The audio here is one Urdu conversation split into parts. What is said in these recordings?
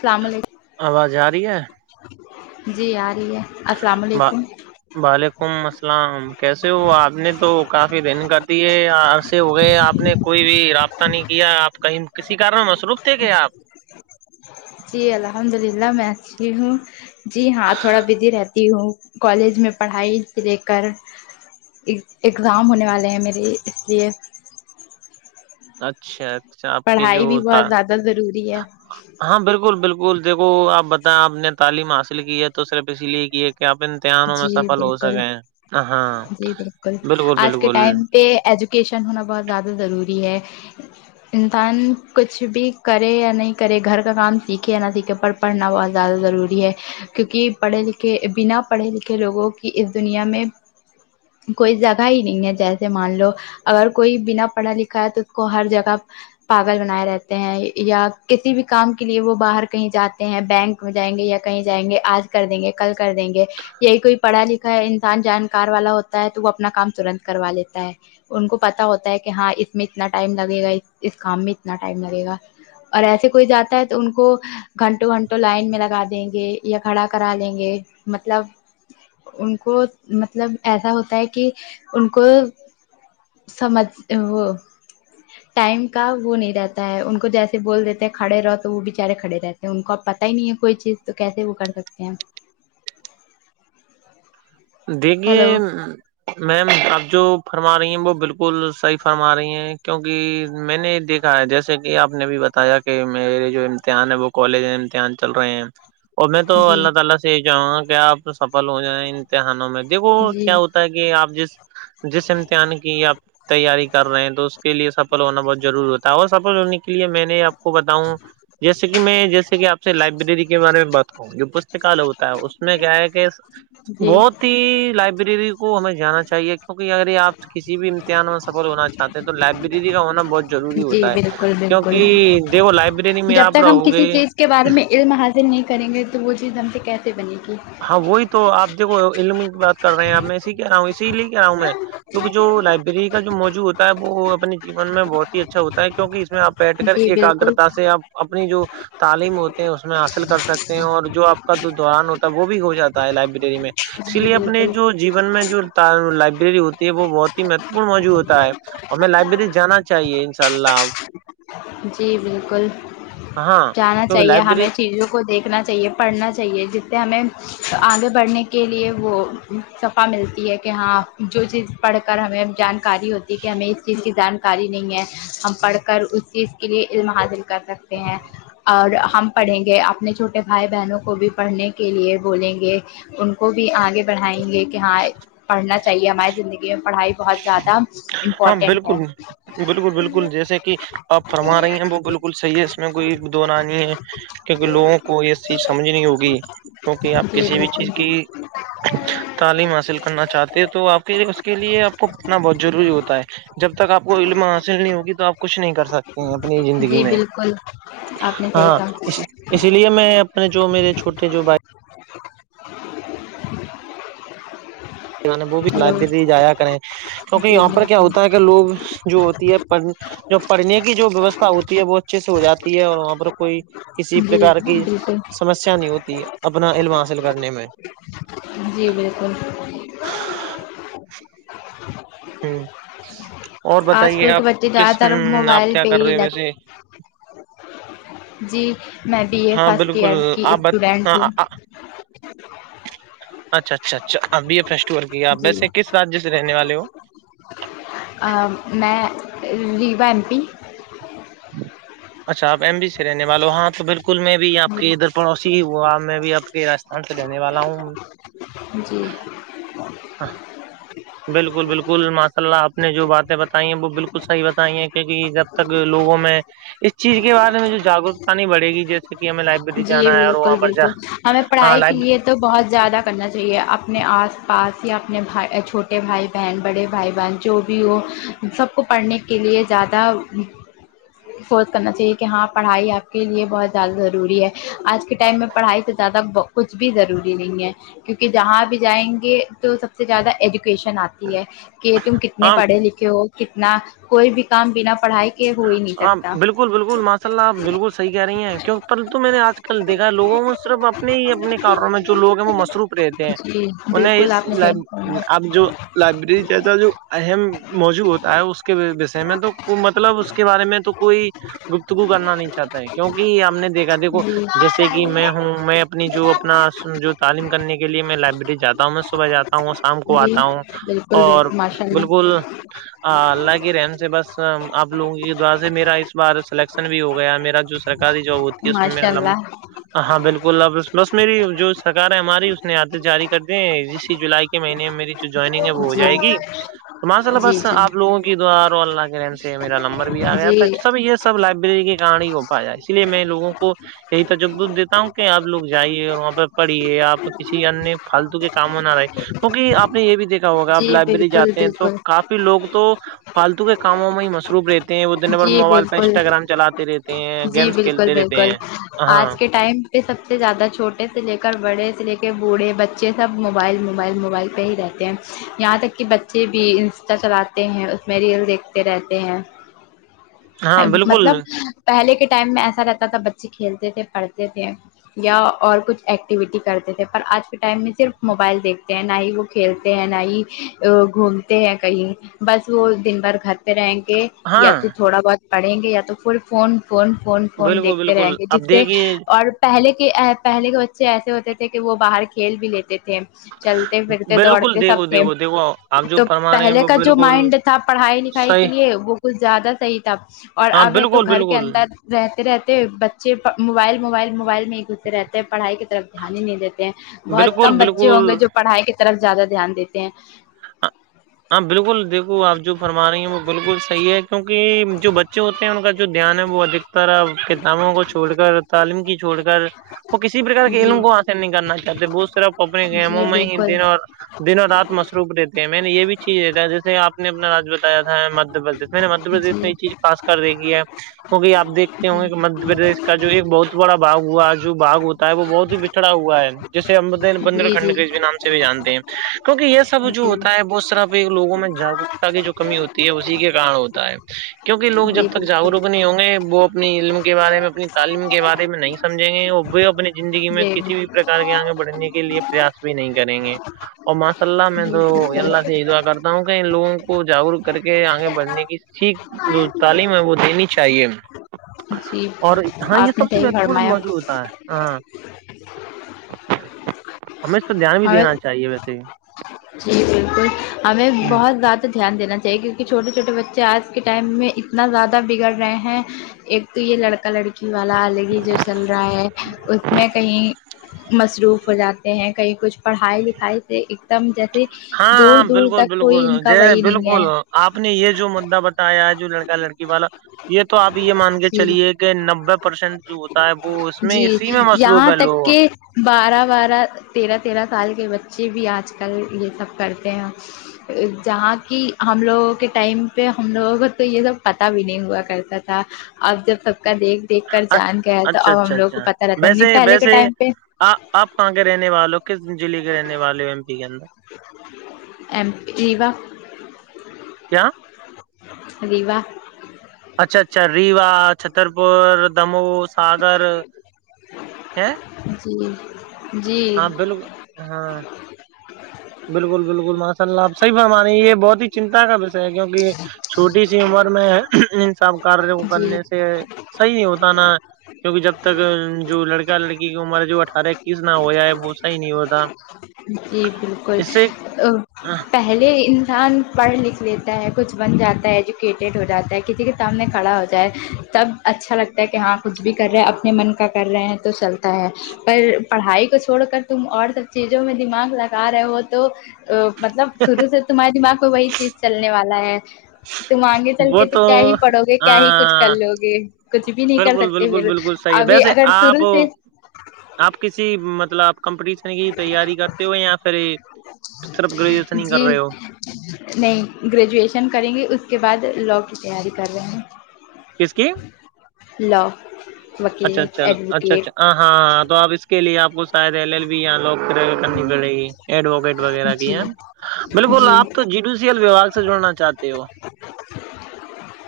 السلام علیکم آواز آ رہی ہے جی آ رہی ہے اسلام علیکم وعلیکم اسلام کیسے ہو آپ نے تو کافی دن کر دی ہے عرصے ہو گئے آپ نے کوئی بھی رابطہ نہیں کیا آپ کہیں کسی کارن میں مصروف تھے کیا آپ جی الحمد اللہ میں آچی ہوں جی ہاں تھوڑا بزی رہتی ہوں کالج میں پڑھائی سے لے کر اگزام ہونے والے ہیں میرے اس لیے اچھا اچھا آپ کے جو پڑھائی بھی تھا بہت زیادہ ضروری ہے ہاں بالکل بالکل دیکھو آپ بتائیں آپ نے تعلیم حاصل کی ہے تو صرف اسی لیے کی ہے کی آپ ام تحانوں میں جی سفل ہو بالکل سکے ہاں بالکل بالکل کہ ایجوکشن ہونا بہت زیادہ ضروری ہے انسان کچھ بھی کرے یا نہیں کرے گھر کا کام سیکھے یا نا سیکھے پر پڑھنا بہت زیادہ ضروری ہے کیونکی پڑھے لکھے بنا پڑھے لکھے لوگوں کی اس دنیا میں کوئی جگہ ہی نہیں ہے جیسے مان لو اگر کوئی بنا پڑھا لکھا ہے تو اس کو ہر جگہ پاگل بنائے رہتے ہیں یا کسی بھی کام کے لیے وہ باہر کہیں جاتے ہیں بینک جائیں گے یا کہیں جائیں گے آج کر دیں گے کل کر دیں گے یہی کوئی پڑھا لکھا انسان جانکار والا ہوتا ہے تو وہ اپنا کام تورنت کروا لیتا ہے ان کو پتہ ہوتا ہے کہ ہاں اس میں اتنا ٹائم لگے گا اس کام میں اتنا ٹائم لگے گا اور ایسے کوئی جاتا ہے تو ان کو گھنٹوں گھنٹوں لائن میں لگا دیں گے یا کھڑا کرا دینگے مطلب ان کو مطلب ایسا ہوتا ہے کی ان کو سمجھ وہ ٹائم کا وہ نہیں رہتا ہے ان کو جیسے بول دیتے ہیں کھڑے رہو تو وہ بچارے کھڑے رہتے ان کو اب پتہ ہی نہیں ہے کوئی چیز تو کیسے وہ کر سکتے ہیں دیکھیے ہیلو میم آپ جو فرما رہی ہیں وہ بالکل صحیح فرما رہی ہیں کیونکی میں نے دیکھ آں جیسے کہ آپ نے بھی بتایا کہ میرے جو امتحان ہے وہ کالج میں امتحان چل رہے ہیں اور میں تو جی اللہ تعالی سے یہ چاہوں گا کہ آپ سفل ہو جائیں امتحانوں میں دیکھو جی کیا ہوتا کہ آپ جس جس امتحان کی آپ تیاری کر رہے ہیں تو اس کے لیے سفل ہونا بہت ضروری ہوتا ہے اور سفل ہونے کے لیے میں نے آپ کو بتاؤں جیسے کہ میں جیسے کہ آپ سے لائبریری کے بارے میں بات جو پستکال ہوتا ہے اس میں کیا ہے کہ جی بہت ہی لائب لائبریری کو ہمیں جانا چاہیے کیونکہ اگر یہ آپ کسی بھی امتحان میں سفل ہونا چاہتے ہیں تو لائبریری کا ہونا بہت ضروری جی ہوتا ہے بالکل بالکل کیونکہ دیکھو لائبریری میں جب آپ تک ہم رہو گے کسی چیز کے بارے میں علم حاصل نہیں کریں گے تو وہ چیز ہم سے کیسے بنے گی ہاں وہی تو آپ دیھکو علم کی بات کر رہے ہیں آپ میں اسی کہہ رہا ہوں اسی لیے کہہ رہا ہوں میں کیونکہ جو لائبریری کا جو موضوع ہوتا ہے وہ اپنے جیون میں بہت ہی اچھا ہوتا ہے کیونکہ اس میں آپ بیٹھ کر جی بالکل ایکاگرتا سے آپ اپنی جو تعلیم ہوتے ہیں اس میں حاصل کر سکتے ہیں اور جو آپ کا جو دوران ہو تا وہ بھی ہو جاتا ہے لائبریری میں اسی جی لیے اپنے بالکل جو جیون میں جو لائبریری ہوتی ہے وہ بہت ہی مہتوپورن موضوع ہوتا ہے اور ہمیں لائبریری جانا چاہیے انشاء اللہ جی بالکل ہاں جانا کیونکہ چاہیے ہمیں لائبریری چیزوں کو دیکھنا چاہیے پڑھنا چاہیے جس سے ہمیں تو آگے بڑھنے کے لیے وہ صفا ملتی ہے کہ ہاں جو چیز پڑھ کر ہمیں جانکاری ہوتی ہے کہ ہمیں اس چیز کی جانکاری نہیں ہے ہم پڑھ کر اس چیز کے لیے علم حاصل کر سکتے ہیں اور ہم پڑھیں گے اپنے چھوٹے بھائی بہنوں کو بھی پڑھنے کے لیے بولیں گے ان کو بھی آگے بڑھائیں گے کہ ہاں پڑھنا چاہیے ہماری زندگی میں پڑھائی بہت زیادہ ہاں امپورٹینٹ بالکل ہے بالکل بالکل جیسے کہ آپ فرما رہی ہیں وہ بالکل صحیح ہے اس میں کوئی دو نہ نہیں ہے کیونکہ لوگوں کو یہ چیز سمجھنی ہوگی کیونکہ آپ جی کسی بھی چیز بالکل کی تعلیم حاصل کرنا چاہتے ہیں تو آپ کے لیے اس کے لیے آپ کو پڑھنا بہت ضروری ہوتا ہے جب تک آپ کو علم حاصل نہیں ہوگی تو آپ کچھ نہیں کر سکوں اپنی زندگی جی میں بالکل آپ نے صحیح ہاں کہا اسی اسی لیے میں اپنے جو میرے چھوٹے جو بھائی جان ہے وہ بھی ہلو لائبریری جایا کریں کیونکہ جی یہاں پر کیا بالکل ہوتا ہے کہ لوگ جو ہوتی ہے پڑھنے جو پڑھنے کی جو ویوستھا ہوتی ہے وہ اچھے سے ہو جاتی ہے اور وہاں پر کوئی کسی جی پرکار کی بالکل سمسیا نہیں ہوتی ہے اپنا علم حاصل کرنے میں جی بالکل ہ اور آج بتائیے کل کے آپ بچے کس زیادہ تر آپ موبائل کیا کر یہی رہے ہو لت ویسے جی میں بی اے ہاں فرسٹ بالکل ایر کی آپ اسٹوڈینٹ ہوں ہاں اچھا اچھا اچھا آپ بی اے فرسٹ ایر کی آپ ویسے کس راجیہ سے رہنے والے ہو آں میں ریوا ایم پی اچھا آپ ایم پی سے رہنے والے ہو ہاں تو بالکل میں بھی آپ کے ادھر پڑوسی ہی ہووا میں بھی آپ کے راس انت رہنے والا ہوں جی ہاں بالکل بالکل ماشاء اللہ آپ نے جو باتیں بتائی ہیں وہ بالکل صحیح بتائی ہیں کیونکی جب تک لوگوں میں اس چیز کے بارے میں جو جاگروکتا نہیں بڑے گی جیسے کی ہمیں لائبریری جی جانا ہے اور بالکل وہاں پر جا بالکل ہمیں ہاں پڑھائی کے لائب لیے تو بہت زیادہ کرنا چاہیے اپنے آس پاس یا اپنے بھائی چھوٹے بھائی بہن بڑے بھائی بہن جو بھی ہو سب کو پڑھنے کے لیے زیادہ فورس کرنا چاہیے کہ ہاں پڑھائی آپ کے لیے بہت زیادہ ضروری ہے آج کے ٹائم میں پڑھائی سے زیادہ بو کچھ بھی ضروری نہیں ہے کیونکہ جہاں بھی جائیں گے تو سب سے زیادہ ایجوکیشن آت کہ تم کتنے ہاں پڑھے لکھے ہو کتنا کوئی بھی کام بنا پڑھائی کے ہو ہی نہیں آپ سکتا بالکل بالکل ماشاء اللہ آپ بالکل صحیح کہہ رہی ہیں کی پرنتو میرے آج کل دیکھا ہے لوگوں کو صرف اپنے ہی اپنے کاروں میں جو لوگ ہیں وہ مصروف رہتے ہیں جی انہیں بالکل اس آپ نے لب صحیح بولا اب جو لائبریری جیسا جو اہم موجوع ہوتا ہے اس کے وشے میں تو حکومت کے بارے میں تو کوئی گفتگو کرنا نہیں چاہتا ہے کیونکی ہم نے دیکھا دیکھو جی جیسے کی میں ہوں میں اپنی جو اپنا جو تعلیم کرنے کے لیے میں لائبریری جاتا ہوں میں صبح جات تا ہوں شام کو جی آتا ہوں بالکل اور بالکل ماشاء اللہ بالکل آ اللہ کی رحم سے بس اب لوگوں کی دعا سے میرا اس بار سلیکشن بھی ہو گیا میرا جو سرکاری جاب ہوتی ہے اس میں میرا ماشاء لم اللہ ہاں بالکل بس میری جو سرکار ہے ہماری اس نے آدش جاری کر دیے ہیں اسی جولائی مہینے میں میری جوائنگ ہے وہ ہو جی جائے گی تو ماشاء اللہ جی بس جی آپ لوگوں کی دعا اور اللہ کے رحم سے میرا نمبر بھی آ گیا تھا جی سب یے سب لائبریری کی کارن ہو پا جائے اس لیے میں لگوں کو یہی تجب دیتا ہوں کہ آپ لوگ جائیے اور وہاں پے پڑھییے آپ کسی انیہ فالتو کے کاموں نہ رہے کیونکی آپ نے یے بھی دیکھا ہوگا آپ جی لائبریری بالکل جاتے ہیں تو بالکل کافی فی لوگ تو فالتو کے کاموں میں ہی مس روپ رہتے ہیں وہ دن بھر جی موبائل پے بالکل انسٹاگرام چلاتے رہتے ہیں جی گیمس کھیلتے رہتے ہیں آ ہاں پے سب سے زیادہ چھوٹے سے لے کر بڑے سے لے کے بوڑے بچے سب موبائل موبائل موبائل پے ہی رہتے ہیں یہاں تک کہ بچے بھی انسٹا چلاتے ہیں میں ریل دیکھتے رہتے ہیں ہاں بالکل مطلب پہلے کے ٹائم میں ایسا رہتا تھا بچے کھیلتے تھے پڑھتے تھے یا اور کچھ ایکٹیویٹی کرتے تھے پر آج کے ٹائم میں صرف موبائل دیکھتے ہیں نہ ہی وہ کھیلتے ہیں نہ ہی گھومتے ہیں کہیں بس تو دن بھر گھر پے رہیں گے یا ہاں تو تھوڑا بہت پڑھیں گے یا تو full phone phone phone phone بالکل دیکھتے بالکل رہیں گے اب جس سے دیکھیے اور پہلے کے پہلے کے بچے ایسے ہوتے تھے کہ وہ باہر کھیل بھی لیتے تھے چلتے پھرتے بالکل دوڑتے دیکھو سب تھے دیکھو دیکھو آپ جو تو فرما رہے ہیں پہلے وہ کا جو بالکل مائنڈ تھا پڑھائی لکھائی کے صحیح لیے وہ کچھ زیادہ صحیح تھا اور ہاں اب ہے تو بالکل گھر کے بالکل اندر رہتے رہتے بچے موبائل موبائل موبائل میں ہی گھسے رہتے ہیں پڑھائی کی طرف دھیان ہی نہیں دیتے بہت بالکل کم بچے بالکل ہوں گے جو پڑھائی کی طرف زیادہ دھیان دیتے ہیں ہاں بالکل دیکھو وہ آپ جو فرما رہی ہیں وہ بالکل صحیح ہے کیونکی جو بچے ہوتے ہیں ان کا جو دھیان ہے وہ ادھک طرح کتابوں کو چھوڑ کر تعلیم کی چھوڑ کر وہ کسی پرکرار کے جی علم کو حاصل نہیں کرنا چاہتے بہت طرف اپنے گیموں جی میں ہی بالکل دن اور دن اور رات مصروف رہتے ہیں میں نے یے بھی چیز دیکھا ہے جیسے آپ نے اپنا آج ہاں مدھیہ پردیش میں نے مدھیہ پردیش جی میں یہ چیز خاص کر دیکھی ہے وہی آپ دیکھتے ہوں گے کہ مدھیہ پردیش کا جو ایک بہت بڑا باغ ہوا جو باغ ہوتا ہے وہ بہت ہی چڑھا ہوا ہے جیسے امبدین بندر جی جی کھنڈ جی کے بھی نام سے بھی جانتے ہیں کیونکہ یہ سب جو جی ہوتا ہے وہ صرف لوگوں میں جاگر تا کی جو کمی ہوتی ہے اسی کے کارن ہوتا ہے کیونکہ لوگ جب جی تک بالکل جاگروک نہیں ہوں گے وہ اپنی علم کے بارے میں اپنی تعلیم کے بارے میں نہیں سمجھیں گے اور وہ اپنی زندگی میں جی کسی بھی پرکار کے آگے بڑھنے کے لیے پریاس بھی نہیں کریں گے اور ماشاء اللہ میں جی تو اللہ سے بالکل یہ دعا کرتا ہوں کہ ان لوگوں کو جاگروک کر کے آگے بڑھنے کی سیکھ جو تعلیم ہے وہ دینی چاہیے انہیں جی اور ہاں یہ آپ نے سب سے صحیح مہتوپورن فرمایا موضوع ہوتا ہے ہاں ہمیں اس پے دھیان بھی ہمیں دینا چاہیے ویسے جی بالکل ہمیں ہ بہت زیادہ دھیان دینا چاہیے کیونکہ چھوٹے چھوٹے بچے آج کے ٹائم میں اتنا زیادہ بگڑ رہے ہیں ایک تو یہ لڑکا لڑکی والا الگ ہی جو چل رہا ہے اس میں کہیں مصروف ہو جاتے ہیں کہیں کچھ پڑھائی لکھائی سے ایک دم جیسے دور دور تک کوئی کا جی وہی نہیں ہے بالکل آپ نے یہ جو مدعا بتایا ہے جو لڑکا لڑکی والا یہ تو آپ یہ مان کے جی چلیے کہ نوے پرسینٹ جو ہوتا ہے وہ اس جی میں اسی میں مصروف یہاں ہے تک لوگ کہ بارہ بارہ تیرہ تیرہ سال کے بچے بھی آج کل یہ سب کرتے ہیں ا جہاں کی ہم لوگوں کے ٹائم پہ ہم لوگوں کو تو یہ سب پتہ بھی نہیں ہوا کرتا تھا اب جب سب کا دیکھ دیکھ کر اچھا جان گیا ہے تو اچھا اب ہم اچھا لوگ کو پتا رہتا ہے نہیں پہلے کے ٹائم پہ آ آپ کہاں کے رہنے والے ہو کس ضلع کے رہنے والے ہو ایم پی کے اندر ایم ای وا کیا ریواہ اچھا اچھا ریوا چھتر پور دمو ساگر ہیں جی جی ہاں بلکل ہاں بالکل بالکل ماشاء اللہ آپ صحیح فرما رہی یہ بہت ہی چنتا کا وشے ہے کیونکہ چھوٹی سی عمر میں ان سب کاریہ کو جی کرنے سے صحیح نہیں ہوتا نا کیونکہ جب تک جو لڑکا لڑکی کی عمر ہے جو اٹھارہ اکیس نہ ہوجاۓ وہ صحیح نہیں ہوتا جی بالکل اس سے آ پہ پہلے انسان پڑھ لکھ لیتا ہے کچھ بن جاتا ہے ایجوکیٹیڈ ہو جاتا ہے کسی کے سامنے کھڑا ہوتا ہے جائے تب اچھا لگتا ہے کہ ہاں کچھ بھی کر رہے ہیں اپنے من کا کر رہے ہیں تو چلتا ہے پر پڑھائی کو چھوڑ کر تم اور سب چیزوں میں دماغ لگا رہے ہو تو آ مطلب شروع سے تمہارے دماغ میں وہی چیز چلنے والا ہے تم آگے چل وہ کے تو کیا ہی پڑھو گے کیا ہی کچھ کر ہاں لو گے کچھ بھی نہیں کر بالکل سکتے بالکل پھر بالکل صحیح ہے ابھی ویسے اگر آپ شروع سے آپ کسی مطلب کمپنی سے کی تیاری کرتے ہو یا پھر صرف گریجویشن ہی کر جی رہے ہو نہیں گریجویشن کریں گے اس کے بعد لاء کی تیاری کر رہے ہیں کس کی لاء وکیل ایڈوکیٹ آں ہاں تو آپ اس کے لیے آپ اس شاید ایل ایل بی یہاں لوکر کرنی پڑے گی ایڈووکیٹ وغیرہ بھی جی ہم بالکل آپ تو جی ڈی سی ایل وباگ سے جڑنا چاہتے ہو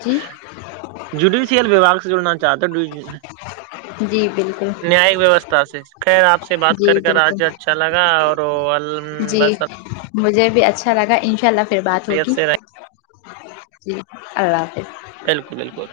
جی جوڈیشیل وباگ سے جڑنا چاہت ہو جوڈ ی جی بل نیاۓ ویوستھا سے خیر آپ سے بات کر جی کر آج بالکل اچھا لگا اوروہ ال م جی بس اب مجھے بھی اچھا لگا ان شاء اللہ فر بات ہوگی سے رہیں۔ جی اللہ حافظ بلکل بلکل